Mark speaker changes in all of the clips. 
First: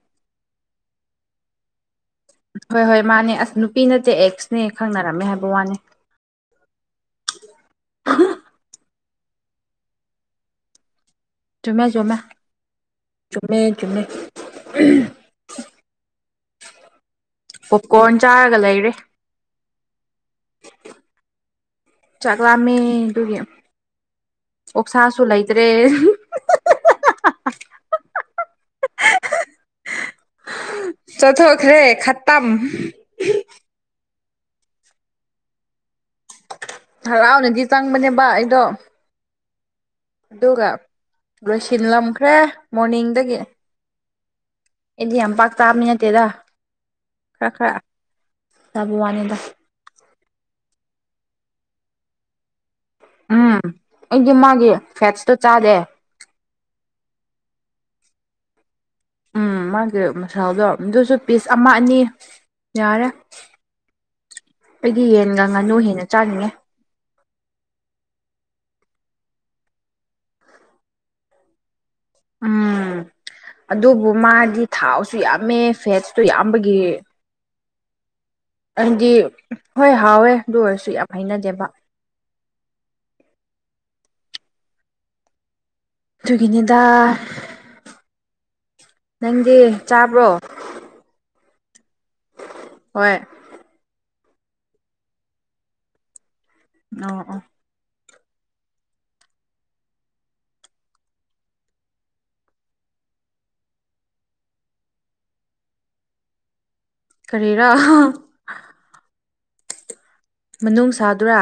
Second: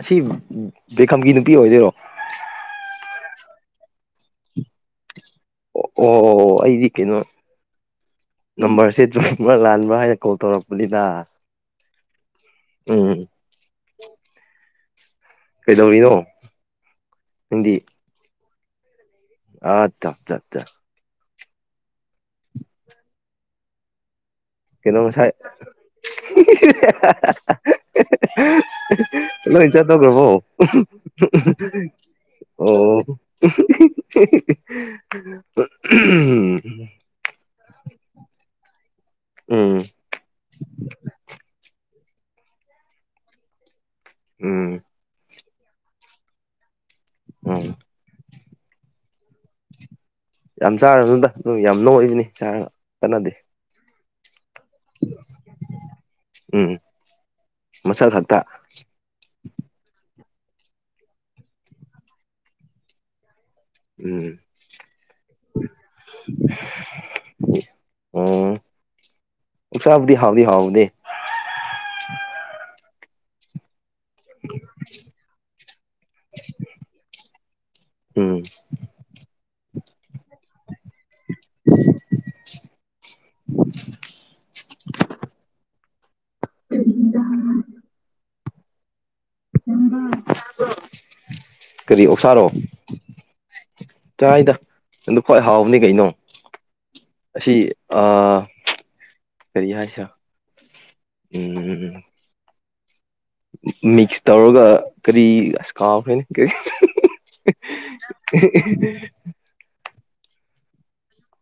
Speaker 1: ꯑꯁꯤ ꯕꯤꯀꯝꯒꯤ ꯅꯨꯄꯤ ꯑꯣꯏꯗꯣꯏꯔꯣ
Speaker 2: ꯍꯣꯏ ꯍꯣꯏ ꯃꯥꯅꯦ ꯑꯁ ꯅꯨꯄꯤ ꯅꯠꯇꯦ ꯑꯦꯛꯁꯅꯦ ꯈꯪꯅꯔꯝꯃꯦ ꯍꯥꯏꯕ ꯋꯥꯅꯦ
Speaker 1: ꯑꯣ ꯑꯣ ꯑꯩꯗꯤ ꯀꯩꯅꯣ ꯅꯝꯕꯔꯁꯦ ꯆꯨꯞꯕ꯭ꯔꯥ ꯂꯥꯟꯕ꯭ꯔꯥ ꯍꯥꯏꯅ ꯀꯣꯜ ꯇꯧꯔꯛꯄꯅꯤꯗ
Speaker 2: ꯆꯨꯝꯃꯦ ꯖꯨꯝꯃꯦ
Speaker 1: ꯎꯝ
Speaker 2: ꯆꯨꯝꯃꯦ ꯆꯨꯝꯃꯦ
Speaker 1: ꯀꯩꯗꯧꯔꯤꯅꯣ
Speaker 2: ꯄꯣꯞꯀꯣꯔꯟ ꯆꯥꯔꯒ ꯂꯩꯔꯦ
Speaker 1: ꯑꯆꯥ ꯆꯥ
Speaker 2: ꯆꯥꯛꯂꯝꯃꯦ ꯑꯗꯨꯒꯤ
Speaker 1: ꯀꯩꯅꯣ
Speaker 2: ꯑꯣꯛꯁꯥꯁꯨ
Speaker 1: ꯉꯁꯥꯏ
Speaker 2: ꯂꯩꯇ꯭ꯔꯦ
Speaker 1: [unintelligible] ꯂꯣꯏ ꯆꯠꯇꯧꯔꯕꯣ [unintelligible]
Speaker 2: ꯆꯠꯊꯣꯛꯈ꯭ꯔꯦ ꯈꯇꯝ
Speaker 1: ꯑꯣ [inaudible] [inaudible]
Speaker 2: ꯍꯔꯥꯎꯅꯗꯤ ꯆꯪꯕꯅꯦꯕ ꯑꯩꯗꯣ
Speaker 1: ꯎꯝ
Speaker 2: ꯑꯗꯨꯒ ꯂꯣꯏꯁꯤꯜꯂꯝꯈ꯭ꯔꯦ ꯃꯣꯔꯅꯤꯡꯗꯒꯤ
Speaker 1: ꯎꯝ
Speaker 2: ꯑꯩꯗꯤ ꯌꯥꯝ ꯄꯥꯛ ꯆꯥꯕꯃꯤ ꯅꯠꯇꯦꯗ ꯈꯔ
Speaker 1: ꯎꯝ
Speaker 2: ꯈꯔ ꯇꯥꯕ ꯋꯥꯅꯤꯗ
Speaker 1: ꯌꯥꯝ ꯆꯥꯔꯅꯨꯗ ꯑꯗꯨ ꯌꯥꯝ ꯅꯣꯏꯕꯅꯤ ꯆꯥꯔ ꯀꯟꯅ
Speaker 2: ꯎꯝ ꯑꯩꯒꯤ ꯃꯥꯒꯤ ꯐꯦꯠꯁꯇꯣ ꯆꯥꯗꯦ
Speaker 1: ꯎꯝ ꯃꯁꯟ ꯈꯛꯇ
Speaker 2: ꯎꯝ ꯃꯥꯒꯤ ꯃꯁꯥꯗꯣ ꯑꯗꯨꯁꯨ ꯄꯤꯁ ꯑꯃ ꯑꯅꯤ ꯌꯥꯔꯦ
Speaker 1: ꯎꯝ
Speaker 2: ꯑꯩꯗꯤ ꯌꯦꯟꯒꯥ ꯉꯥꯅꯨ ꯍꯦꯟꯅ ꯆꯥꯅꯤꯡꯉꯦ
Speaker 1: ꯎꯝ ꯎꯁꯥꯕꯨꯗꯤ ꯍꯥꯎꯗꯤ ꯍꯥꯎꯗꯦ
Speaker 2: ꯎꯝ ꯑꯗꯨꯕꯨ ꯃꯥꯗꯤ ꯊꯥꯎꯁꯨ ꯌꯥꯝꯃꯦ ꯐꯦꯠꯁꯨ ꯌꯥꯝꯕꯒꯤ
Speaker 1: ꯎꯝ
Speaker 2: ꯑꯗꯨꯗꯤ ꯍꯣꯏ ꯍꯥꯎꯋꯦ ꯑꯗꯨ ꯑꯣꯏꯔꯁꯨ ꯌꯥꯝ ꯍꯩꯅꯗꯦꯕ
Speaker 1: [inaudible]
Speaker 2: ꯑꯗꯨꯒꯤꯅꯤꯗ ꯅꯪꯗꯤ ꯆꯥꯕ꯭ꯔꯣ
Speaker 1: ꯀꯔꯤ ꯑꯣꯛꯁꯥꯔꯣ
Speaker 2: ꯍꯣꯏ
Speaker 1: ꯀꯥꯏꯗ ꯅꯗ ꯈ꯭ꯋꯥꯏ ꯍꯥꯎꯕꯅꯤ ꯀꯩꯅꯣ
Speaker 2: ꯑꯣ ꯑꯣ
Speaker 1: ꯑꯁꯤ ꯑ ꯀꯔꯤ ꯍꯥꯏꯁ ꯎꯝ ꯃꯤꯛꯁ ꯇꯧꯔꯒ ꯀꯔꯤ ꯑꯁ ꯀꯥꯎꯈ꯭ꯔꯦꯅ ꯀꯔꯤ
Speaker 2: ꯀꯔꯤꯔ
Speaker 1: [inaudible]
Speaker 2: ꯃꯅꯨꯡ ꯁꯥꯗ꯭ꯔꯥ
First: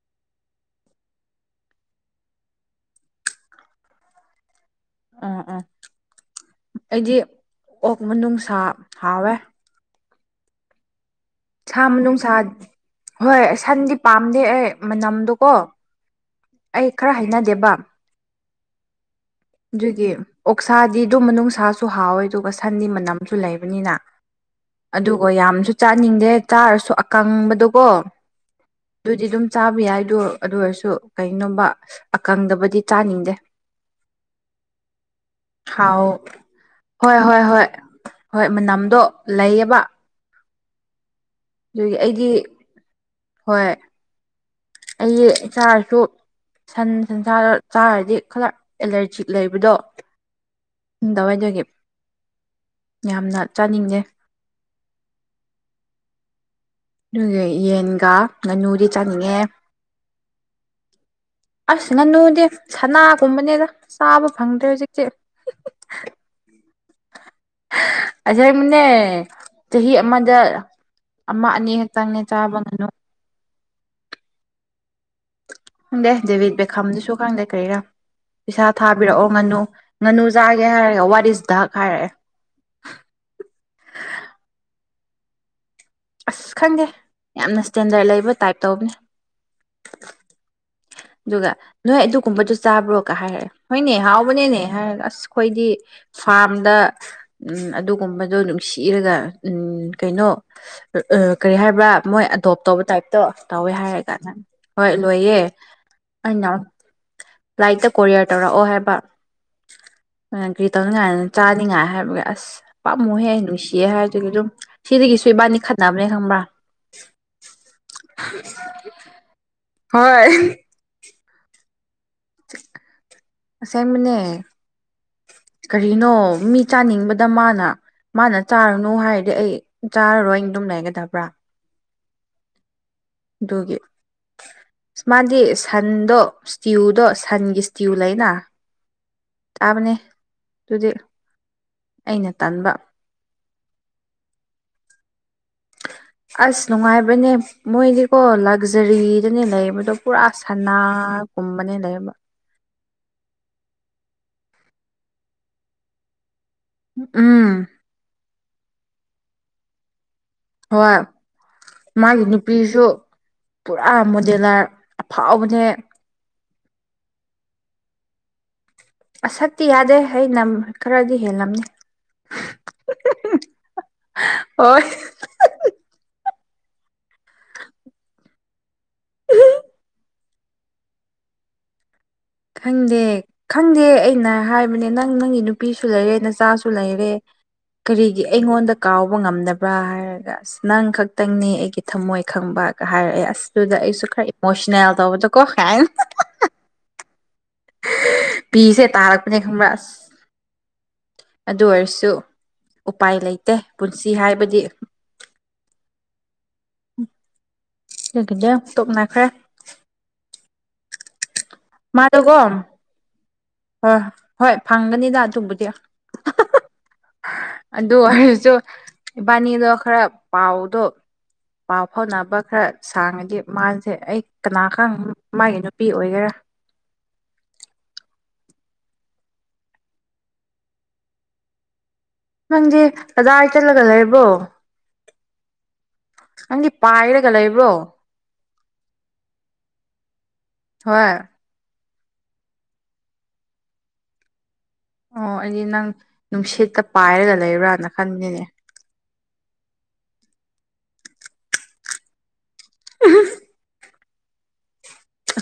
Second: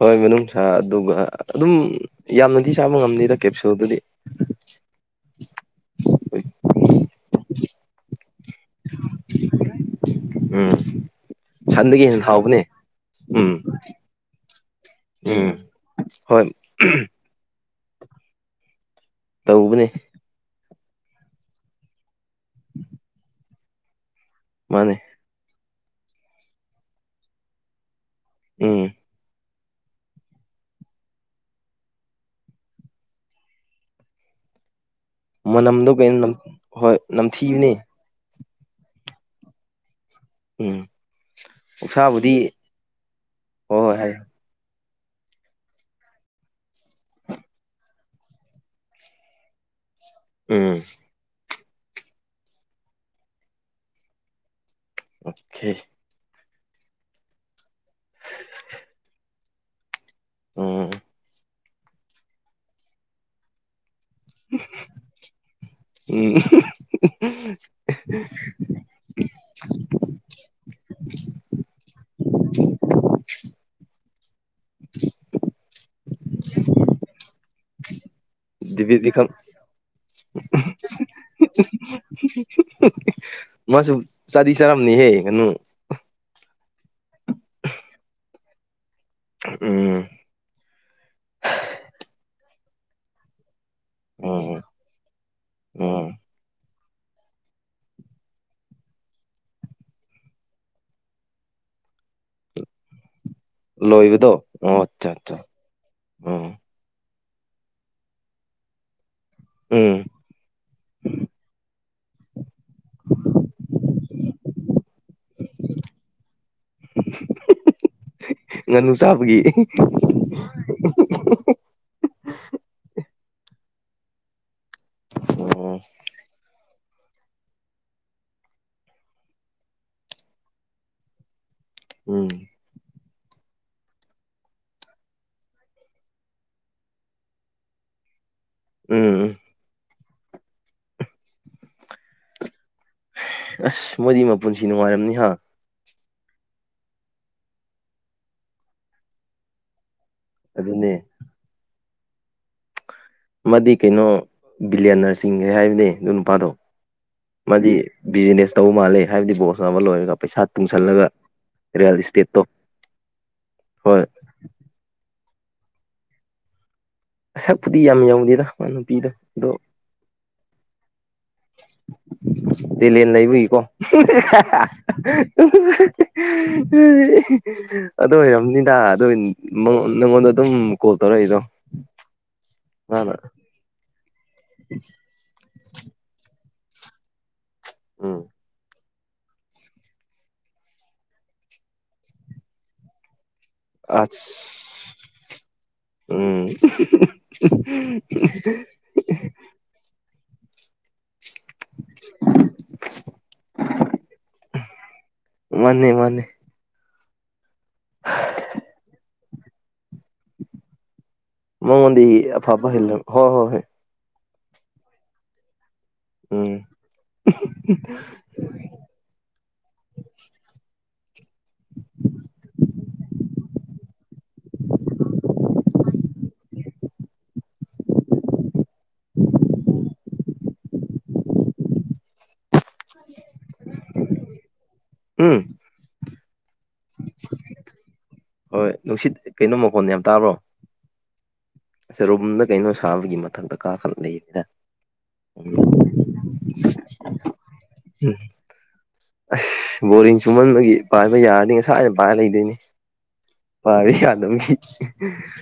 Speaker 1: ꯍꯣꯏ ꯃꯅꯨꯡ ꯁꯥ ꯑꯗꯨꯒ ꯑꯗꯨꯝ ꯌꯥꯝꯅꯗꯤ ꯆꯥꯕ ꯉꯝꯅꯤꯗ ꯀꯦꯞꯁꯨꯣꯗꯨꯗꯤ
Speaker 2: ꯑꯣ ꯑꯣ ꯑꯩꯗꯤ ꯑꯣꯛ ꯃꯅꯨꯡꯅꯨꯡꯁꯥ ꯍꯥꯎꯋꯦ
Speaker 1: ꯎꯝ
Speaker 2: ꯁꯥ
Speaker 1: ꯁꯟꯗꯒꯤ ꯍꯦꯟꯅ
Speaker 2: ꯅꯨꯡꯁꯥ
Speaker 1: ꯍꯥꯎꯕꯅꯦ
Speaker 2: ꯍꯣꯏ
Speaker 1: ꯎꯝ
Speaker 2: ꯁꯟꯗꯤ ꯄꯥꯝꯗꯦ ꯑꯩ ꯃꯅꯝꯗꯣꯀꯣ
Speaker 1: ꯎꯝ ꯍꯣꯏ
Speaker 2: ꯑꯩ ꯈꯔ ꯍꯥꯏꯅꯗꯦꯕ
Speaker 1: ꯇꯧꯕꯅꯦ
Speaker 2: ꯑꯗꯨꯒꯤ ꯑꯣꯛꯁꯥꯗꯤ ꯑꯗꯨꯝ ꯅꯨꯡꯁꯥꯁꯨ ꯍꯥꯎꯋꯦ ꯑꯗꯨꯒ ꯁꯟꯗꯤ ꯃꯅꯝꯁꯨ ꯂꯩꯕꯅꯤꯅ
Speaker 1: ꯃꯥꯅꯦ
Speaker 2: ꯑꯗꯨꯒ ꯌꯥꯝꯁꯨ ꯆꯥꯅꯤꯡꯗꯦ ꯆꯥꯔꯁꯨ ꯑꯀꯪꯕꯗꯨꯀꯣ
Speaker 1: ꯎꯝ
Speaker 2: ꯑꯗꯨꯗꯤ ꯑꯗꯨꯝ ꯆꯥꯕ ꯌꯥꯏꯗꯣ ꯑꯗꯨ ꯑꯣꯏꯔꯁꯨ ꯀꯣꯕ ꯑꯀꯪꯗꯕꯨꯗꯤ ꯆꯥꯅꯤꯡꯗꯦ
Speaker 1: ꯃꯅꯝꯗꯣ
Speaker 2: ꯍꯥꯎ
Speaker 1: ꯀꯩꯅꯣ
Speaker 2: ꯍꯣꯏ ꯍꯣꯏ ꯍꯣꯏ ꯍꯣꯏ ꯃꯅꯝꯗꯣ ꯂꯩꯌꯦꯕ
Speaker 1: ꯎꯝ
Speaker 2: ꯑꯗꯨꯒꯤ ꯑꯩꯗꯤ
Speaker 1: ꯎꯞꯁꯥꯕꯨꯗꯤ ꯍꯣꯏ ꯍꯣꯏ ꯍꯥꯏꯌ
Speaker 2: ꯑꯩ ꯆꯥꯁꯨ ꯁꯟ ꯁꯟꯁꯥꯗ ꯆꯥꯔꯗꯤ ꯈꯔ ꯑꯦꯂꯔꯖꯤ ꯂꯩꯕꯗꯣ
Speaker 1: ꯎꯝ
Speaker 2: ꯑꯗꯨꯋꯥꯏꯗꯒꯤ ꯌꯥꯝꯅ ꯆꯥꯅꯤꯡꯗꯦ
Speaker 1: ꯑꯣꯦ
Speaker 2: ꯑꯗꯨꯒ ꯌꯦꯟꯒ ꯉꯥꯅꯨꯗꯤ ꯆꯥꯅꯤꯡꯉꯦ
Speaker 1: ꯎꯝ
Speaker 2: ꯑꯁ ꯉꯥꯅꯨꯗꯤ ꯁꯅꯥꯒꯨꯝꯕꯅꯦꯅ ꯆꯥꯕ ꯐꯪꯗ꯭ꯔꯦ ꯍꯧꯖꯤꯛꯇꯤ
Speaker 1: ꯎꯝ
Speaker 2: ꯑꯁꯅꯦ ꯆꯍꯤ ꯑꯃꯗ ꯑꯃ ꯑꯅꯤ ꯈꯛꯇꯪꯅꯦ ꯆꯥꯕ ꯉꯥꯅꯨ ꯈꯪꯗꯦ ꯗꯖꯦꯕꯤꯠ ꯕꯦꯈꯥꯝꯗꯨꯁꯨ ꯈꯪꯗꯦ ꯀꯩꯔꯥ ꯄꯩꯁꯥ
Speaker 1: ꯗꯤꯕꯤꯠ
Speaker 2: ꯊꯥꯕꯤꯔꯛꯑꯣ
Speaker 1: ꯏꯀꯝ
Speaker 2: ꯉꯥꯅꯨ ꯉꯥꯅꯨ ꯆꯥꯒꯦ ꯍꯥꯏꯔꯒ ꯋꯥꯠ ꯏꯁ ꯗꯙꯛ ꯍꯥꯏꯔꯛꯑꯦ
Speaker 1: ꯃꯥꯁꯨ ꯆꯥꯗꯤ ꯆꯥꯔꯝꯅꯤꯍꯦ ꯉꯩꯅꯨ
Speaker 2: ꯑꯁ ꯈꯪꯗꯦ ꯌꯥꯝꯅ ꯏꯁ꯭ꯇꯦꯟꯗꯔꯠ ꯂꯩꯕ ꯇꯥꯏꯞ ꯇꯧꯕꯅꯦ
Speaker 1: ꯎꯝ
Speaker 2: ꯑꯗꯨꯒ ꯅꯣꯏ ꯑꯗꯨꯒꯨꯝꯕꯗꯨ ꯆꯥꯕ꯭ꯔꯣꯒ ꯍꯥꯏꯔꯦ ꯍꯣꯏꯅꯦ
Speaker 1: ꯎꯝ
Speaker 2: ꯍꯥꯎꯕꯅꯦꯅꯦ ꯑꯁ ꯈꯣꯏꯗꯤ
Speaker 1: ꯎꯝ
Speaker 2: ꯐꯥꯔꯝꯗ ꯑꯗꯨꯒꯨꯝꯕꯗꯣ ꯅꯨꯡꯁꯤꯔꯒ ꯀꯩꯅꯣ ꯀꯔꯤ ꯍꯥꯏꯕ꯭ꯔꯥ ꯃꯣꯏ ꯑꯦꯗꯣꯞ ꯇꯧꯕ ꯇꯥꯏꯞ ꯇꯧꯋꯦ ꯍꯥꯏꯔꯒꯥꯟ
Speaker 1: ꯂꯣꯏꯕꯗꯣ
Speaker 2: ꯅꯪ
Speaker 1: ꯑꯣ
Speaker 2: ꯍꯣꯏ
Speaker 1: ꯑꯠꯆꯥ ꯑꯠꯆꯥ
Speaker 2: ꯂꯣꯏꯌꯦ ꯑꯩꯅ
Speaker 1: ꯎꯝ
Speaker 2: ꯂꯥꯏꯛꯇ ꯀꯣꯔꯤꯌꯔ ꯇꯧꯔꯛꯑꯣ ꯍꯥꯏꯕ
Speaker 1: ꯎꯝ
Speaker 2: ꯒ꯭ꯔꯤ ꯇꯧꯅꯤꯡꯉꯥꯏꯗꯅ ꯆꯥꯅꯤꯡꯉꯥꯏ ꯍꯥꯏꯕꯒꯤ ꯑꯁ ꯄꯥꯝꯃꯨꯍꯦ ꯅꯨꯡꯁꯤꯌꯦ ꯍꯥꯏꯗꯨꯒꯤ ꯑꯗꯨꯝ ꯁꯤꯗꯒꯤꯁꯨ ꯏꯕꯥꯅꯤ ꯈꯠꯅꯕꯅꯦ ꯈꯪꯕ꯭ꯔꯥ
Speaker 1: ꯉꯥꯅꯨ ꯆꯥꯕꯒꯤ
Speaker 2: ꯍꯣꯏ ꯑꯁꯦꯡꯕꯅꯦ
Speaker 1: ꯑꯣ
Speaker 2: ꯀꯔꯤꯅꯣ ꯃꯤ ꯆꯥꯅꯤꯡꯕꯗ ꯃꯥꯅ ꯃꯥꯅ ꯆꯥꯔꯨꯅꯨ ꯍꯥꯏꯔꯗꯤ ꯑꯩ ꯆꯥꯔꯔꯣꯏ ꯑꯗꯨꯝ ꯂꯩꯒꯗꯕ꯭ꯔꯥ
Speaker 1: ꯎꯝ
Speaker 2: ꯑꯗꯨꯒꯤ ꯑ ꯃꯥꯗꯤ ꯁꯟꯗꯣ ꯏꯁꯇꯤꯌꯨꯗꯣ ꯁꯟꯒꯤ ꯏꯁꯇꯤꯌꯨ ꯂꯩꯅ
Speaker 1: ꯎꯝ ꯎꯝ
Speaker 2: ꯇꯥꯕꯅꯦ ꯑꯗꯨꯗꯤ ꯑꯩꯅ ꯇꯥꯟꯕ
Speaker 1: ꯑꯁ ꯃꯣꯏꯗꯤ ꯃꯄꯨꯟꯁꯤ ꯅꯨꯡꯉꯥꯏꯔꯝꯅꯤ ꯍꯥ
Speaker 2: ꯑꯁ ꯅꯨꯡꯉꯥꯏꯕꯅꯦ ꯃꯣꯏꯗꯤꯀꯣ ꯂꯛꯖꯔꯤꯗꯅꯦ ꯂꯩꯕꯗꯣ ꯄꯨꯔꯥ
Speaker 1: ꯑꯗꯨꯅꯦ
Speaker 2: ꯁꯅꯥꯒꯨꯝꯕꯅꯦ ꯂꯩꯕ
Speaker 1: ꯃꯥꯗꯤ ꯀꯩꯅꯣ ꯕꯤꯔꯤꯌꯥꯅꯔ ꯆꯤꯡꯈ꯭ꯔꯦ ꯍꯥꯏꯕꯅꯦ ꯑꯗꯨ ꯅꯨꯄꯥꯗꯣ
Speaker 2: ꯎꯝ
Speaker 1: ꯃꯥꯗꯤ ꯕꯤꯖꯤꯅꯦꯁ ꯇꯧꯕ ꯃꯥꯜꯂꯦ ꯍꯥꯏꯕꯗꯤ ꯕꯣꯁꯅꯕ ꯂꯣꯏꯔꯒ ꯄꯩꯁꯥ
Speaker 2: ꯍꯣꯏ
Speaker 1: ꯇꯨꯡꯁꯜꯂꯒ ꯔꯤꯌꯦꯜ
Speaker 2: ꯃꯥꯒꯤ
Speaker 1: ꯏꯁꯇꯦꯠꯇꯣ
Speaker 2: ꯅꯨꯄꯤꯁꯨ ꯄꯨꯔꯥ
Speaker 1: ꯍꯣꯏ
Speaker 2: ꯑꯗꯨꯅ ꯑꯐꯥꯎꯕꯅꯦ
Speaker 1: ꯁꯛꯄꯨꯗꯤ ꯌꯥꯝ ꯌꯧꯗꯦꯗ ꯃꯥ ꯅꯨꯄꯤꯗꯣ ꯑꯗꯣ
Speaker 2: ꯑꯁꯛꯇꯤ ꯌꯥꯗꯦ ꯑꯩꯅ ꯈꯔꯗꯤ ꯍꯦꯜꯂꯝ
Speaker 1: ꯇꯦꯂꯦꯟ ꯂꯩꯕꯒꯤꯀꯣ
Speaker 2: ꯍꯣꯏ
Speaker 1: ꯑꯗꯨ ꯑꯣꯏꯔꯝꯅꯤꯗ ꯑꯗꯨ ꯅꯪꯉꯣꯟꯗ ꯑꯗꯨꯝ ꯀꯣꯜ ꯇꯧꯔꯛꯏꯗꯣ
Speaker 2: ꯈꯪꯗꯦ
Speaker 1: ꯃꯥꯅ
Speaker 2: ꯈꯪꯗꯦ ꯑꯩꯅ ꯍꯥꯏꯕꯅꯦ ꯅꯪ ꯅꯪꯒꯤ ꯅꯨꯄꯤ ꯅꯨꯄꯤꯁꯨ ꯂꯩꯔꯦ ꯅꯆꯥꯁꯨ ꯂꯩꯔꯦ ꯀꯔꯤꯒꯤ
Speaker 1: ꯎꯝ
Speaker 2: ꯑꯩꯉꯣꯟꯗ ꯀꯥꯎꯕ ꯉꯝꯅꯕ꯭ꯔꯥ ꯍꯥꯏꯔꯒ ꯑꯁ ꯅꯪ ꯈꯛꯇꯪꯅꯦ ꯑꯩꯒꯤ ꯊꯝꯃꯣꯏ ꯈꯪꯕꯒ ꯍꯥꯏꯔꯛꯑꯦ ꯑꯁ ꯑꯗꯨꯗ ꯑꯩꯁꯨ
Speaker 1: ꯑꯁ
Speaker 2: ꯈꯔ ꯏꯃꯣꯁꯅꯦꯜ ꯇꯧꯕꯗꯣ ꯀꯣ ꯍꯥꯏ
Speaker 1: ꯎꯝ
Speaker 2: ꯄꯤꯁꯦ ꯇꯥꯔꯛꯄꯅꯦ ꯈꯪꯕ꯭ꯔ ꯑꯗꯨ ꯑꯣꯏꯔꯁꯨ ꯎꯄꯥꯏ ꯂꯩꯇꯦ ꯄꯨꯟꯁꯤ ꯍꯥꯏꯕꯗꯤ
Speaker 1: ꯃꯥꯅꯤ ꯃꯥꯅꯤ
Speaker 2: ꯀꯒꯤꯗꯦ ꯇꯣꯛꯅꯈ꯭ꯔꯦ
Speaker 1: ꯃꯉꯣꯟꯗꯒꯤ
Speaker 2: ꯃꯥꯗꯣꯀꯣ
Speaker 1: ꯑꯐꯕ ꯍꯦꯟꯂꯣ ꯀꯣ
Speaker 2: ꯍꯣꯏ ꯍꯣꯏ ꯐꯪꯒꯅꯤꯗ ꯑꯗꯨꯕꯨꯗꯤ
Speaker 1: ꯎꯝ
Speaker 2: ꯑꯗꯨ ꯑꯣꯏꯁꯨ ꯏꯕꯥꯅꯤꯗꯣ ꯈꯔ ꯄꯥꯎꯗꯣ ꯄꯥꯎ ꯐꯥꯎꯅꯕ ꯈꯔ ꯁꯥꯡꯉꯗꯤ ꯃꯥꯁꯦ ꯑꯩ ꯀꯅꯥꯒ ꯃꯥꯒꯤ ꯅꯨꯄꯤ ꯑꯣꯏꯒꯦꯔꯥ
Speaker 1: [unintelligible] [unintelligible]
Speaker 2: ꯅꯪꯗꯤ ꯑꯗꯥ ꯆꯠꯂꯒ ꯂꯩꯔꯕꯣ
Speaker 1: ꯍꯨꯝ
Speaker 2: ꯅꯪꯗꯤ ꯄꯥꯏꯔꯒ ꯂꯩꯕ꯭ꯔꯣ
Speaker 1: ꯍꯣꯏ ꯅꯨꯡꯁꯤꯠ ꯀꯩꯅꯣ ꯃꯀꯣꯟ ꯌꯥꯝ ꯇꯥꯕ꯭ꯔꯣ
Speaker 2: ꯍꯣꯏ
Speaker 1: ꯑꯁ ꯔꯨꯝꯗ ꯀꯩꯅꯣ ꯁꯥꯕꯒꯤ ꯃꯊꯛꯇ ꯀꯥ ꯈꯔ ꯂꯩꯌꯦꯗ
Speaker 2: ꯑꯣ ꯑꯩꯗꯤ ꯅꯪ ꯅꯨꯡꯁꯤꯠꯇ ꯄꯥꯏꯔꯒ ꯂꯩꯕ꯭ꯔꯥꯅ ꯈꯟꯕꯅꯤꯅꯦ
Speaker 1: ꯑꯁ ꯕꯣꯔꯤꯡ ꯆꯨꯝꯃꯟꯕꯒꯤ ꯄꯥꯏꯕ ꯌꯥꯔꯗꯤ ꯉꯁꯥꯏꯗ ꯄꯥꯏꯔ ꯂꯩꯗꯣꯏꯅꯤ
Speaker 2: ꯑ
Speaker 1: ꯌꯥꯗꯤ ꯌꯥꯗ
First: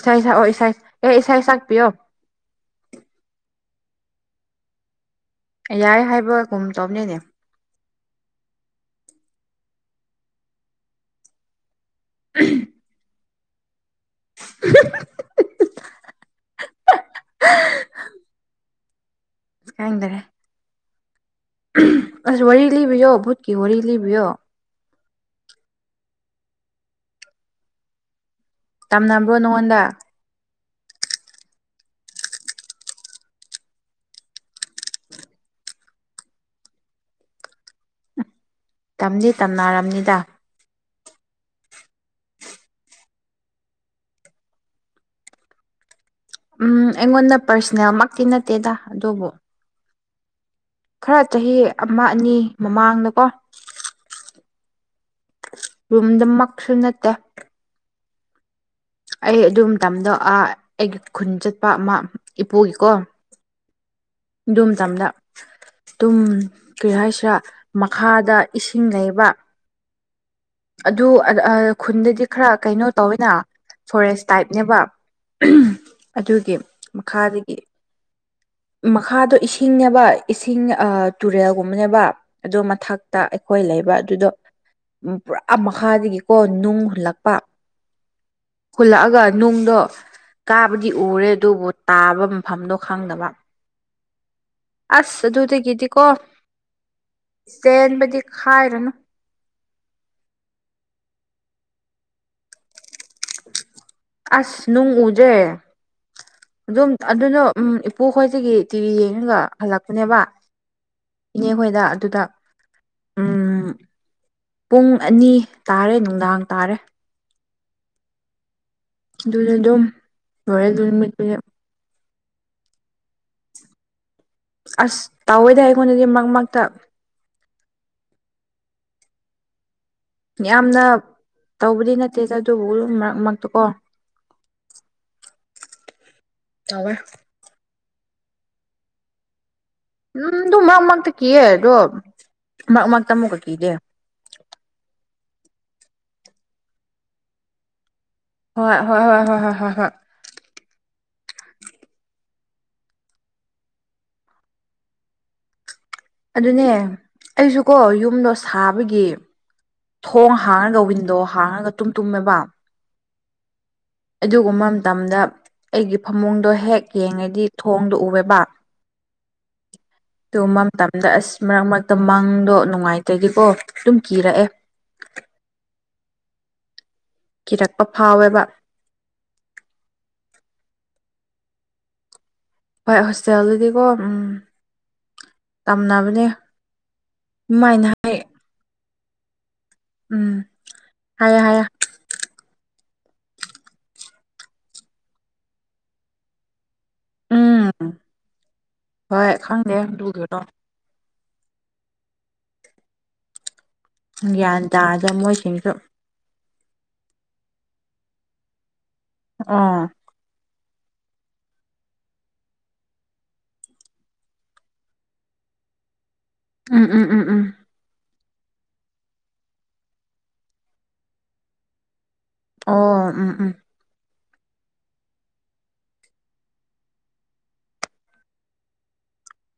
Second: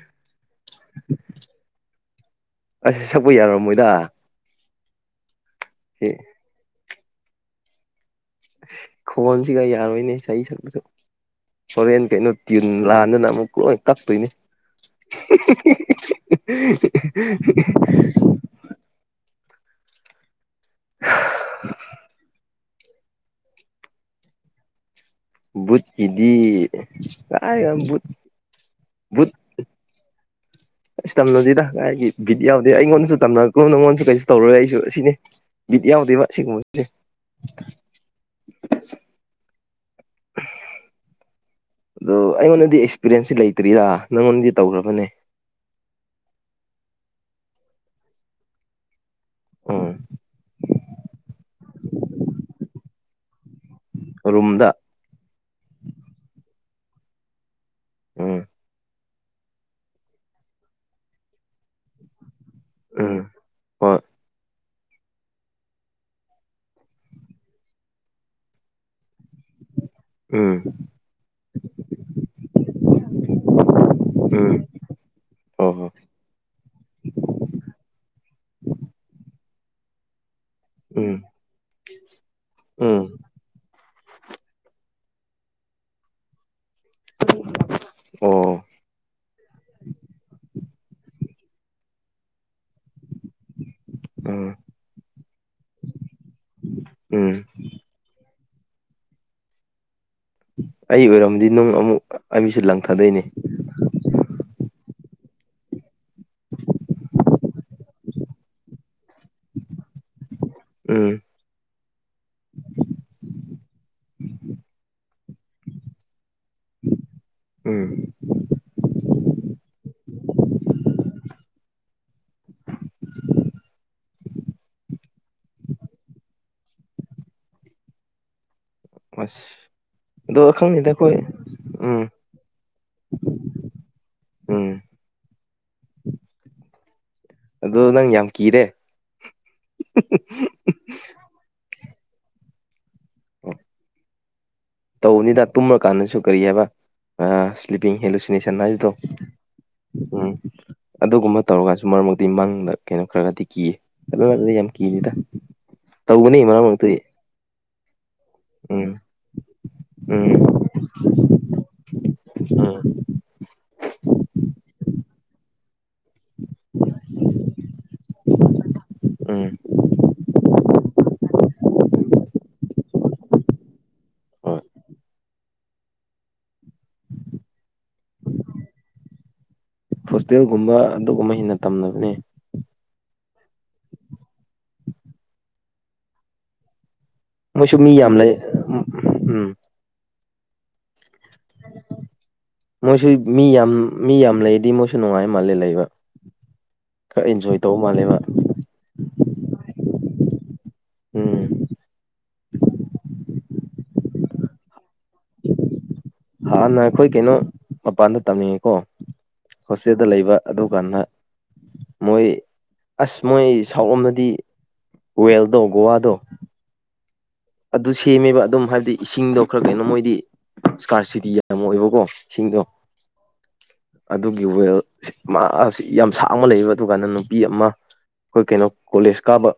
Speaker 2: ꯏꯁꯥ ꯁꯛ ꯑꯣ ꯏꯁ ꯑꯦ ꯏꯁꯥ ꯁꯛꯄꯤꯌꯣ
Speaker 1: ꯑꯁ ꯁꯛꯄ ꯌꯥꯔꯝꯃꯣꯏꯗ
Speaker 2: ꯌꯥꯏ
Speaker 1: ꯁꯤ
Speaker 2: ꯍꯥꯏꯕꯒꯨꯝ ꯇꯧꯅꯦꯅꯦ
Speaker 1: ꯈꯣꯟꯁꯤꯒ ꯌꯥꯔꯣꯏꯅꯦ ꯆꯍꯤ ꯁꯛꯄꯁꯨ ꯍꯣꯔꯦꯟ ꯀꯩꯅꯣ ꯇ꯭ꯌꯨꯟ ꯂꯥꯟꯗꯅ ꯑꯃꯨꯛ ꯂꯣꯏ ꯀꯛꯇꯣꯏꯅꯦ
Speaker 2: ꯀꯥꯏꯅꯗꯔꯦ ꯑꯁ ꯋꯥꯔꯤ ꯂꯤꯕꯤꯌꯣ ꯚꯠꯀꯤ ꯋꯥꯔꯤ ꯂꯤꯕꯤꯌꯣ
Speaker 1: ꯕꯨꯠꯀꯤꯗꯤ ꯀꯥꯏ ꯌꯥꯝ ꯕꯨꯠ ꯕꯨꯠ
Speaker 2: ꯇꯝꯅꯕ꯭ꯔꯣ ꯅꯉꯣꯟꯗ
Speaker 1: [inaudible] ꯑꯁ ꯇꯝꯅꯁꯤꯗ ꯍꯥꯏꯥꯏꯒꯤ ꯕꯤꯠ ꯌꯥꯎꯗꯦ ꯑꯩꯉꯣꯟꯗꯁꯨ ꯇꯝꯅꯔ꯭ꯔꯣ ꯅꯪꯉꯣꯟꯁꯨ ꯀꯩꯁꯨ ꯇꯧꯔꯣꯏ ꯑꯩꯁꯨ ꯑꯁꯤꯅꯤ ꯏꯗꯤ ꯌꯥꯗꯩꯕ ꯁꯤꯒꯨꯝꯕꯦ
Speaker 2: ꯇꯝꯗꯤ ꯇꯝꯅꯔꯝꯅꯤꯗ
Speaker 1: ꯑꯗꯣ ꯑꯩꯉꯣꯟꯗꯗꯤ ꯑꯦꯛꯁꯄꯤꯔꯦꯟꯁꯁꯤ ꯂꯩꯇ꯭ꯔꯤꯔ ꯅꯪꯉꯣꯟꯗꯗꯤ ꯇꯧꯈ꯭ꯔꯕꯅꯦ
Speaker 2: ꯎꯝ ꯑꯩꯉꯣꯟꯗ ꯄꯔꯁꯅꯦꯜꯃꯛꯇꯤ ꯅꯠꯇꯦꯗ ꯑꯗꯨꯕꯨ
Speaker 1: ꯎꯝ
Speaker 2: ꯈꯔ ꯆꯍꯤ ꯑꯃ ꯑꯅꯤ ꯃꯃꯥꯡꯗꯀꯣ
Speaker 1: ꯔꯨꯝꯗ
Speaker 2: ꯔꯨꯝꯗꯃꯛꯁꯨ ꯅꯠꯇꯦ
Speaker 1: ꯎꯝ
Speaker 2: ꯑꯩ ꯑꯗꯨ ꯃꯇꯝꯗꯣ ꯑ ꯑꯩꯒꯤ ꯈꯨꯟ ꯆꯠꯄ ꯑꯃꯥ ꯏꯄꯨꯒꯤꯀꯣ
Speaker 1: ꯎꯝ ꯍꯣꯏ
Speaker 2: ꯏꯗꯨꯝ ꯃꯇꯝꯗ ꯇꯨꯝ ꯀꯔꯤ ꯍꯥꯏꯁꯤꯔꯥ ꯃꯈꯥꯗ ꯏꯁꯤꯡ ꯂꯩꯩꯕ
Speaker 1: ꯎꯝ
Speaker 2: ꯑꯗꯨ ꯈꯨꯟꯗꯗꯤ ꯈꯔ ꯀꯩꯅꯣ ꯇꯧꯋꯤꯅ ꯐꯣꯔꯦꯁ
Speaker 1: ꯎꯝ
Speaker 2: ꯇꯥꯏꯞꯅꯦꯕ
Speaker 1: ꯍꯣꯏ ꯍꯣꯏ
Speaker 2: ꯑꯗꯨꯒꯤ ꯃꯈꯥꯗꯒꯤ ꯃꯈꯥꯗꯣ ꯏꯁꯤꯡꯅꯦꯕ ꯏꯁꯤꯡ ꯑ
Speaker 1: ꯎꯝ
Speaker 2: ꯇꯨꯔꯦꯜꯒꯨꯝꯕꯅꯦꯕ ꯑꯗꯨ ꯃꯊꯛ
Speaker 1: ꯎꯝ
Speaker 2: ꯇ ꯑꯩꯈꯣꯏ ꯂꯩꯕ ꯑꯗꯨꯗꯣ ꯄꯨꯔꯥ ꯃꯈꯥꯗꯒꯤꯀꯣ ꯅꯨꯡ ꯍꯨꯜꯂꯛꯄ
Speaker 1: ꯑꯣ
Speaker 2: ꯍꯨꯜꯂꯛ ꯑꯒ ꯅꯨꯡꯗꯣ ꯀꯥꯕꯗꯤ ꯎꯔꯦ ꯑꯗꯨꯕꯨ ꯇꯥꯕ ꯃꯐꯝꯗꯣ ꯈꯪꯗꯕ
Speaker 1: ꯑꯝ
Speaker 2: ꯑꯁ ꯑꯗꯨꯗꯒꯤꯗꯤꯀꯣ
Speaker 1: ꯎꯝ
Speaker 2: ꯆꯦꯟꯕꯗꯤ ꯈꯥꯏꯔꯅꯨ
Speaker 1: ꯑꯩ ꯑꯣꯏꯔꯝꯗꯤ ꯅꯨꯡ ꯑꯃꯨꯛ ꯑꯩꯁꯨ ꯂꯪꯊꯗꯣꯏꯅꯦ
Speaker 2: ꯑꯁ ꯅꯨꯡ ꯎꯖꯦ ꯑꯗꯨꯝ ꯑꯗꯨꯅ‌ꯣ ꯎꯝ ꯄꯨꯨ ꯍ‌ꯣꯏꯗꯒꯤ ꯇꯤꯚꯤ ꯌꯦꯡꯉꯒ ꯍꯂꯛꯄꯅꯦꯕ
Speaker 1: ꯎꯝ
Speaker 2: ꯏꯅꯦ ꯈꯣꯏꯗ ꯑꯗꯨꯗ ꯎꯝ ꯄꯨꯡ ꯑꯅꯤ ꯇꯥꯔꯦ ꯅꯨꯡꯗꯥꯡ ꯇꯥꯔꯦ
Speaker 1: ꯎꯝ
Speaker 2: ꯑꯗꯨꯗꯤ ꯑꯗꯨꯝ ꯂ‌ꯣꯏꯔꯦ ꯑꯗꯨ ꯅꯨꯃꯤꯠꯇꯨ ꯗꯤ ꯑꯁ ꯇꯧꯏꯗ ꯑꯩꯉꯣꯟꯗꯗꯤ ꯃꯛ ꯃꯛꯇ
Speaker 1: ꯑꯁ ꯑꯗꯣ
Speaker 2: ꯌꯥꯝꯅ
Speaker 1: ꯈꯪꯅꯤꯗ ꯑꯩꯈꯣꯏ
Speaker 2: ꯇꯧꯕꯗꯤ
Speaker 1: ꯎꯝ
Speaker 2: ꯅꯠꯇꯦꯗ ꯑꯗꯨꯕꯨ ꯃꯔꯛ ꯃꯔꯛꯇ ꯀꯣ
Speaker 1: ꯎꯝ
Speaker 2: ꯇꯧꯋ‌ꯦ
Speaker 1: ꯑꯗꯣ ꯅꯪ ꯌꯥꯝ ꯀꯤꯔꯦ
Speaker 2: ꯎꯝ ꯑꯗꯨ ꯃꯛ ꯃꯛꯇ ꯀꯤꯌꯦ ꯑꯗꯣ ꯃꯔꯛ ꯃꯔꯛꯇ ꯑꯃꯨꯛꯀ ꯀꯤꯗꯦ
Speaker 1: ꯇꯧꯕꯅꯤꯗ ꯇꯨꯝꯃ ꯀꯥꯟꯗꯁꯨ ꯀꯔꯤ ꯍꯥꯏꯕ ꯑꯥ ꯏꯁ꯭ꯂꯤꯄꯤꯡ ꯍꯤꯜꯁ ꯅꯤꯁꯟ
Speaker 2: ꯍꯣꯏ
Speaker 1: ꯍꯥꯏꯗꯣ
Speaker 2: ꯍꯣꯏ ꯍꯣꯏ ꯍꯣꯏ ꯍꯣꯏ ꯍꯣꯏ ꯍꯣꯏ
Speaker 1: ꯎꯝ ꯑꯗꯨꯒꯨꯝꯕ ꯇꯧꯔꯒꯁꯨ ꯃꯔꯛ ꯃꯔꯛꯇꯤ ꯃꯪꯗ ꯀꯩꯅꯣ ꯈꯔꯒꯗꯤ ꯀꯤꯌꯦ ꯍꯥꯜꯂꯣ ꯍꯥꯏꯕꯗ ꯌꯥꯝ ꯀꯤꯅꯤꯗ
Speaker 2: ꯑꯗꯨꯅꯦ ꯑꯩꯁꯨꯀꯣ ꯌꯨꯝꯗꯣ
Speaker 1: ꯎꯝ
Speaker 2: ꯁꯥꯕꯒꯤ ꯊꯣꯡ
Speaker 1: ꯎꯝ
Speaker 2: ꯍꯥꯡꯉꯒ ꯋꯤꯟꯗꯣ ꯍꯥꯡꯉꯒ ꯇꯨꯝ ꯇꯨꯝꯃꯦꯕ
Speaker 1: ꯎꯝ
Speaker 2: ꯑꯗꯨꯒꯨꯝꯕ ꯃꯇꯝꯗ ꯑꯩꯒꯤ ꯐꯃꯨꯡꯗꯣ ꯍꯦꯛ ꯌꯦꯡꯉꯗꯤ ꯊꯣꯡꯗ‌ꯣ ꯎꯋ‌ꯦꯕ
Speaker 1: ꯎꯝ
Speaker 2: ꯇꯨꯝꯕ ꯃꯇꯝꯗ ꯑꯁ ꯃꯔꯛ ꯃꯔꯛꯇ ꯃꯪꯗꯣ ꯅꯨꯡꯉꯥꯏ ꯇꯔꯗꯤꯀꯣ ꯑꯗꯨꯝ ꯀꯤꯔꯛꯑꯦ
Speaker 1: ꯍꯣꯏ
Speaker 2: ꯀꯤꯔꯛꯄ ꯐꯥꯎꯋꯦꯕ
Speaker 1: ꯍꯣꯁꯇꯦꯜꯒꯨꯝꯕ ꯑꯗꯨꯒꯨꯝꯕ ꯍꯦꯟꯅ ꯇꯝꯅꯕꯅꯦ
Speaker 2: ꯍꯣꯏ ꯍꯣꯁꯇꯦꯜꯗꯗꯤꯀꯣ ꯎꯝ ꯇꯝꯅꯕꯅꯦ
Speaker 1: ꯃꯣꯏꯁꯨ
Speaker 2: ꯑꯗꯨꯃꯥꯏꯅ
Speaker 1: ꯃꯤ ꯌꯥꯝ
Speaker 2: ꯍꯥꯏ
Speaker 1: ꯂꯩ ꯎꯝ ꯎꯝ
Speaker 2: ꯎꯝ ꯍꯥꯏꯌ‌ꯣ ꯍꯥꯏꯌ‌ꯣ
Speaker 1: ꯃꯣꯏꯁꯨ ꯃꯤ ꯌꯥꯝ ꯃꯤ ꯌꯥꯝ ꯂꯩꯗꯤ ꯃꯣꯏꯁꯨ ꯅꯨꯡꯉꯥꯏ ꯃꯥꯜꯂꯦ ꯂꯩꯕ ꯈꯔ ꯏꯟꯖꯣꯏ
Speaker 2: ꯎꯝ
Speaker 1: ꯇꯧꯕ ꯃꯥꯜꯂꯦꯕ
Speaker 2: ꯍꯣꯏ ꯈꯪꯗꯦ ꯂꯨꯗꯣꯏꯔꯣ
Speaker 1: ꯎꯝ
Speaker 2: ꯒ꯭ꯌꯥꯟ ꯇꯥꯗ ꯃꯣꯏꯁꯤꯡꯁꯨ
Speaker 1: ꯍꯥꯟꯅ ꯑꯩꯈꯣꯏ ꯀꯩꯅꯣ ꯃꯄꯥꯟꯗ ꯇꯝꯅꯤꯡꯉꯦꯀꯣ
Speaker 2: ꯑꯣ
Speaker 1: ꯍꯣꯁꯇꯦꯜꯗ ꯂꯩꯕ ꯑꯗꯨꯀꯥꯟꯗ ꯃꯣꯏ ꯑꯁ ꯃꯣꯏ ꯁꯥꯎꯔꯣꯝꯃꯗꯤ ꯋꯦꯜꯗꯣ ꯒꯨꯍꯥꯗꯣ
Speaker 2: ꯎꯝ ꯎꯝ ꯎꯝ
Speaker 1: ꯑꯗꯨ ꯁꯦꯝꯃꯦꯕ ꯑꯗꯨꯝ ꯍꯥꯏꯕꯗꯤ ꯏꯁꯤꯡꯗꯣ ꯈꯔ ꯀꯩꯅꯣ ꯃꯣꯏꯗꯤ ꯏꯁꯀꯥꯔꯁꯤꯇꯤ ꯌꯥꯝ ꯑꯣꯏꯕꯀꯣ ꯏꯁꯤꯡꯗꯣ
Speaker 2: ꯑꯣ ꯎꯝ ꯎꯝ
Speaker 1: ꯑꯗꯨꯒꯤ ꯋꯦꯜ ꯁꯤꯛꯃꯥ ꯑꯁ ꯌꯥꯝ ꯁꯥꯡꯕ ꯂꯩꯌꯦꯕ ꯑꯗꯨꯀꯥꯟꯗ ꯅꯨꯄꯤ ꯑꯃ ꯑꯩꯈꯣꯏ ꯀꯩꯅꯣ ꯀꯣꯂꯦꯖ ꯀꯥꯕ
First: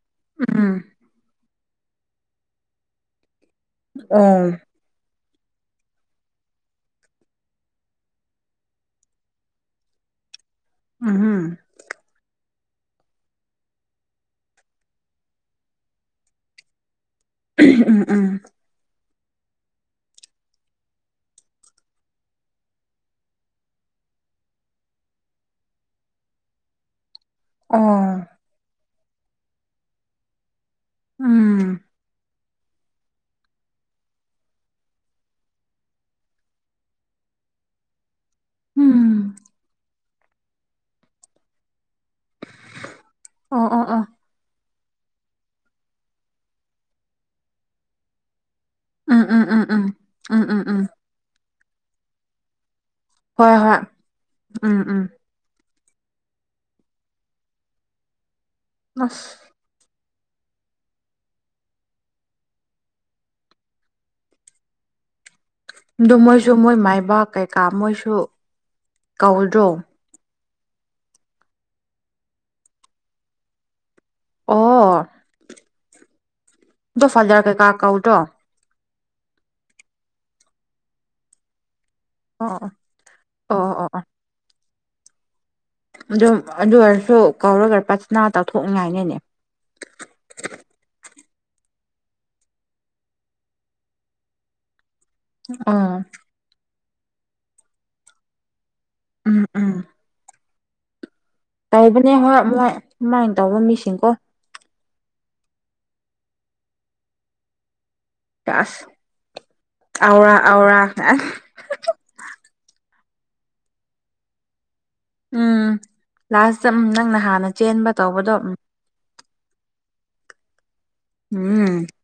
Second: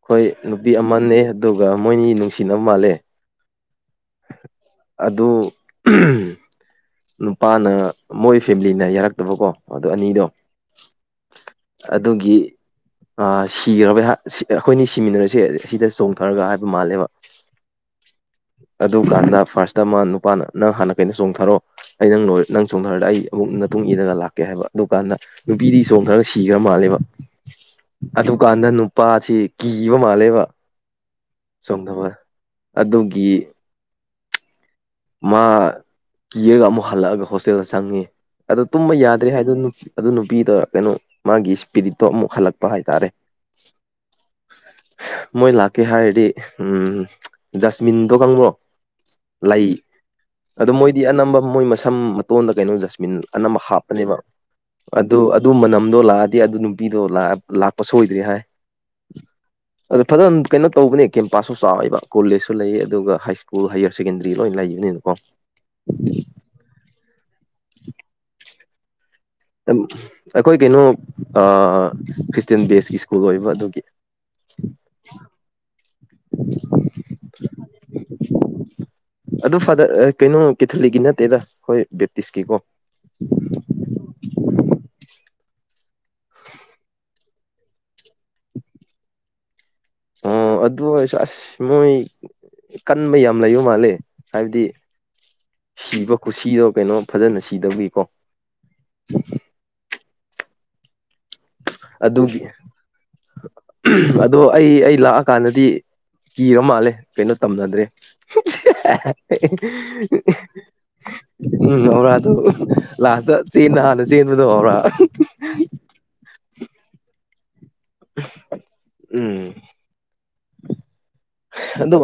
Speaker 1: ꯑꯈꯣꯏ ꯅꯨꯄꯤ
Speaker 2: ꯎꯝ
Speaker 1: ꯑꯃꯅꯦ ꯑꯗꯨꯒ ꯃꯣꯏꯅꯤ ꯅꯨꯡꯁꯤꯅꯕ ꯃꯥꯜꯂꯦ
Speaker 2: ꯑꯣꯝ
Speaker 1: ꯑꯗꯨ ꯎꯝ ꯅꯨꯄꯥꯅ ꯃꯣꯏ ꯐꯦꯃꯤꯂꯤꯅ ꯌꯥꯔꯛꯇꯕꯀꯣ ꯑꯗꯥ ꯑꯅꯤꯗꯣ
Speaker 2: ꯎꯝꯍꯨꯝ
Speaker 1: ꯑꯗꯨꯒꯤ ꯑ ꯁꯤꯒ꯭ꯔꯕꯩ ꯍꯥꯠ ꯁꯤ ꯑ ꯑꯩꯈꯣꯏꯅꯤ ꯁꯤꯃꯤꯟꯅꯔꯁꯦ ꯑꯁꯤꯗ ꯆꯣꯡꯊꯔꯒ ꯍꯥꯏꯕ ꯃꯥꯜꯂꯦꯕ
Speaker 2: ꯎꯝ ꯎꯝ ꯎꯝ
Speaker 1: ꯑꯗꯨꯀꯥꯟꯗ ꯐꯥꯔꯁꯇ ꯑꯃ ꯅꯨꯄꯥꯅ ꯅꯪ ꯍꯥꯟꯅ ꯀꯩꯅꯣ ꯆꯣꯡꯊꯔꯣ ꯑꯩ ꯅꯪ ꯅꯣꯏ ꯅꯪ ꯆꯣꯡꯊꯔꯒ ꯑꯩ ꯑꯃꯨꯛ ꯅꯇꯨꯡ ꯏꯂꯒ ꯂꯥꯛꯀꯦ ꯍꯥꯏꯕ ꯑꯗꯨ ꯀꯥꯟꯗ ꯅꯨꯄꯤꯗꯤ ꯆꯣꯡꯊꯔꯒ ꯁꯤꯈ꯭ꯔ ꯃꯥꯜꯂꯦꯕ
Speaker 2: ꯑꯣ
Speaker 1: ꯑꯗꯨꯀꯥꯟꯗ ꯅꯨꯄꯥꯁꯤ ꯀꯤꯕ ꯃꯥꯜꯂꯦꯕ
Speaker 2: ꯎꯝ
Speaker 1: ꯆꯣꯡꯗꯕ ꯑꯗꯨꯒꯤ ꯃꯥ ꯀꯤꯔꯒ ꯑꯃꯨꯛ ꯍꯜꯂꯛꯑꯒ ꯍꯣꯁꯇꯦꯜꯗ ꯆꯪꯉꯦ ꯑꯗꯣ ꯇꯨꯝꯕ ꯌꯥꯗ꯭ꯔꯦ
Speaker 2: ꯎꯝ
Speaker 1: ꯍꯥꯏꯗ ꯅꯨꯞ ꯑꯗꯨ ꯅꯨꯄꯤꯗꯣ ꯀꯩꯅꯣ ꯃꯥꯒꯤ ꯏꯁꯄꯤꯔꯤꯠꯇꯣ ꯑꯃꯨꯛ ꯍꯜꯂꯛꯄ ꯍꯥꯏꯇꯥꯔꯦ
Speaker 2: ꯑꯣ ꯑꯣ ꯑꯣ
Speaker 1: ꯃꯣꯏ ꯂꯥꯛꯀꯦ ꯍꯥꯏꯔꯗꯤ ꯎꯝ ꯖꯁꯃꯤꯟꯗꯣ ꯈꯪꯕ꯭ꯔꯣ
Speaker 2: ꯎꯝ ꯎꯝ ꯎꯝ ꯎꯝ
Speaker 1: ꯂꯩ
Speaker 2: ꯎꯝ ꯎꯝ
Speaker 1: ꯑꯗꯨ
Speaker 2: ꯎꯝ
Speaker 1: ꯃꯣꯏꯗꯤ ꯑꯅꯝꯕ ꯃꯣꯏ ꯃꯁꯝ ꯃꯇꯣꯟꯗ ꯀꯩꯅꯣ ꯖꯁꯃꯤꯟ
Speaker 2: ꯍꯣꯏ
Speaker 1: ꯑꯅꯝꯕ
Speaker 2: ꯍꯣꯏ
Speaker 1: ꯍꯥꯞꯄꯅꯦꯕ
Speaker 2: ꯎꯝ ꯎꯝ
Speaker 1: ꯑꯗꯣ ꯑꯗꯨ ꯃꯅꯝꯗꯣ ꯂꯥꯛꯑꯗꯤ ꯑꯗꯨ ꯅꯨꯄꯤꯗꯣ ꯂꯥꯛ ꯂꯥꯛꯄ ꯁꯣꯏꯗ꯭ꯔꯦ ꯍꯥꯏ
Speaker 2: ꯑꯁ
Speaker 1: ꯑꯗꯣ ꯐꯖꯅ ꯀꯩꯅꯣ ꯇꯧꯕꯅꯦ ꯀꯦꯝꯄꯥꯁꯁꯨ ꯆꯥꯎꯋꯦꯕ ꯀꯣꯂꯦꯖꯁꯨ ꯂꯩꯌꯦ ꯑꯗꯨꯒ ꯍꯥꯏ ꯁ꯭ꯀꯨꯜ ꯍꯥꯏꯌꯔ ꯁꯦꯀꯦꯟꯗꯔꯤ ꯂꯣꯏ ꯂꯩꯌꯦ [unintelligible]
Speaker 2: ꯑꯗꯨ ꯃꯣꯏꯁꯨ ꯃꯣꯏ ꯃꯥꯏꯕꯥ ꯀꯩꯀꯥ ꯃꯣꯏꯁꯨ ꯀꯧꯗ꯭ꯔꯣ
Speaker 1: ꯑꯩꯈꯣꯏ ꯀꯩꯅꯣ ꯑ ꯈ꯭ꯔꯤꯁꯇꯌꯥꯦꯟ ꯕꯦꯁꯀꯤ ꯁ꯭ꯀꯨꯜ ꯑꯣꯏꯕ ꯑꯗꯨꯒꯤ
Speaker 2: ꯑꯣ ꯣ ꯐꯥꯖꯔ ꯀꯩꯀꯥ ꯀꯧꯗ꯭ꯔꯣ
Speaker 1: ꯑꯗꯣ ꯐꯥꯗꯔ ꯀꯩꯅꯣ ꯀꯦꯊꯂꯤꯛꯀꯤ ꯅꯠꯇꯦꯗ ꯍꯣꯏ
Speaker 2: ꯑꯣ ꯑꯣ ꯑꯣ ꯑꯣ ꯑꯗꯨꯝ ꯑꯗꯨ ꯑꯣꯏꯔꯁꯨ ꯀꯧꯔꯒ ꯄꯊꯅꯥ ꯇꯥꯊꯣꯛꯅꯤꯡꯉꯥꯏꯅꯤꯅꯦ
Speaker 1: ꯑꯣ ꯑꯗꯨ ꯑꯣꯏꯔꯁꯨ ꯑꯁ ꯃꯣꯏ ꯀꯟꯕ ꯌꯥꯝ ꯂꯩꯕ ꯃꯥꯜꯂꯦ ꯍꯥꯏꯕꯗꯤ
Speaker 2: ꯑꯥ
Speaker 1: ꯀꯠꯁꯤꯗꯣ ꯀꯩꯅꯣ ꯐꯖꯅ ꯁꯤꯗꯧꯒꯤꯀꯣ
Speaker 2: ꯎꯝ ꯎꯝ ꯇꯕꯅꯦ ꯍꯣꯏ
Speaker 1: ꯑꯗꯨꯒꯤ
Speaker 2: ꯃꯣꯏ ꯁꯨꯃꯥꯏꯅ ꯇꯧꯕ ꯃꯤꯁꯤꯡꯀꯣ
Speaker 1: ꯑꯗꯣ ꯑꯩ ꯑꯩ ꯂꯥꯛꯑ ꯀꯥꯟꯗꯗꯤ ꯀꯤꯔ ꯃꯥꯜꯂꯦ ꯀꯩꯅꯣ ꯇꯝꯅꯗ꯭ꯔꯦ
Speaker 2: ꯑꯁ ꯑꯧꯔꯥ ꯑꯧꯔꯥ
Speaker 1: [unintelligible] ꯎꯝ ꯍꯧꯧꯔꯥ ꯑꯗꯨ ꯂꯥꯁꯇ ꯆꯦꯟꯟꯅ ꯍꯥꯟꯅ ꯆꯦꯟꯕꯗꯣ ꯍꯧꯔ
Speaker 2: ꯎꯝ ꯂꯥꯁꯇ ꯎꯝ ꯅꯪꯅ ꯍꯥꯟꯅ ꯆꯦꯟꯕ ꯇꯧꯕꯗꯣ
Speaker 1: ꯎꯝ
Speaker 2: ꯎꯝ
Speaker 1: ꯑꯗꯨꯝ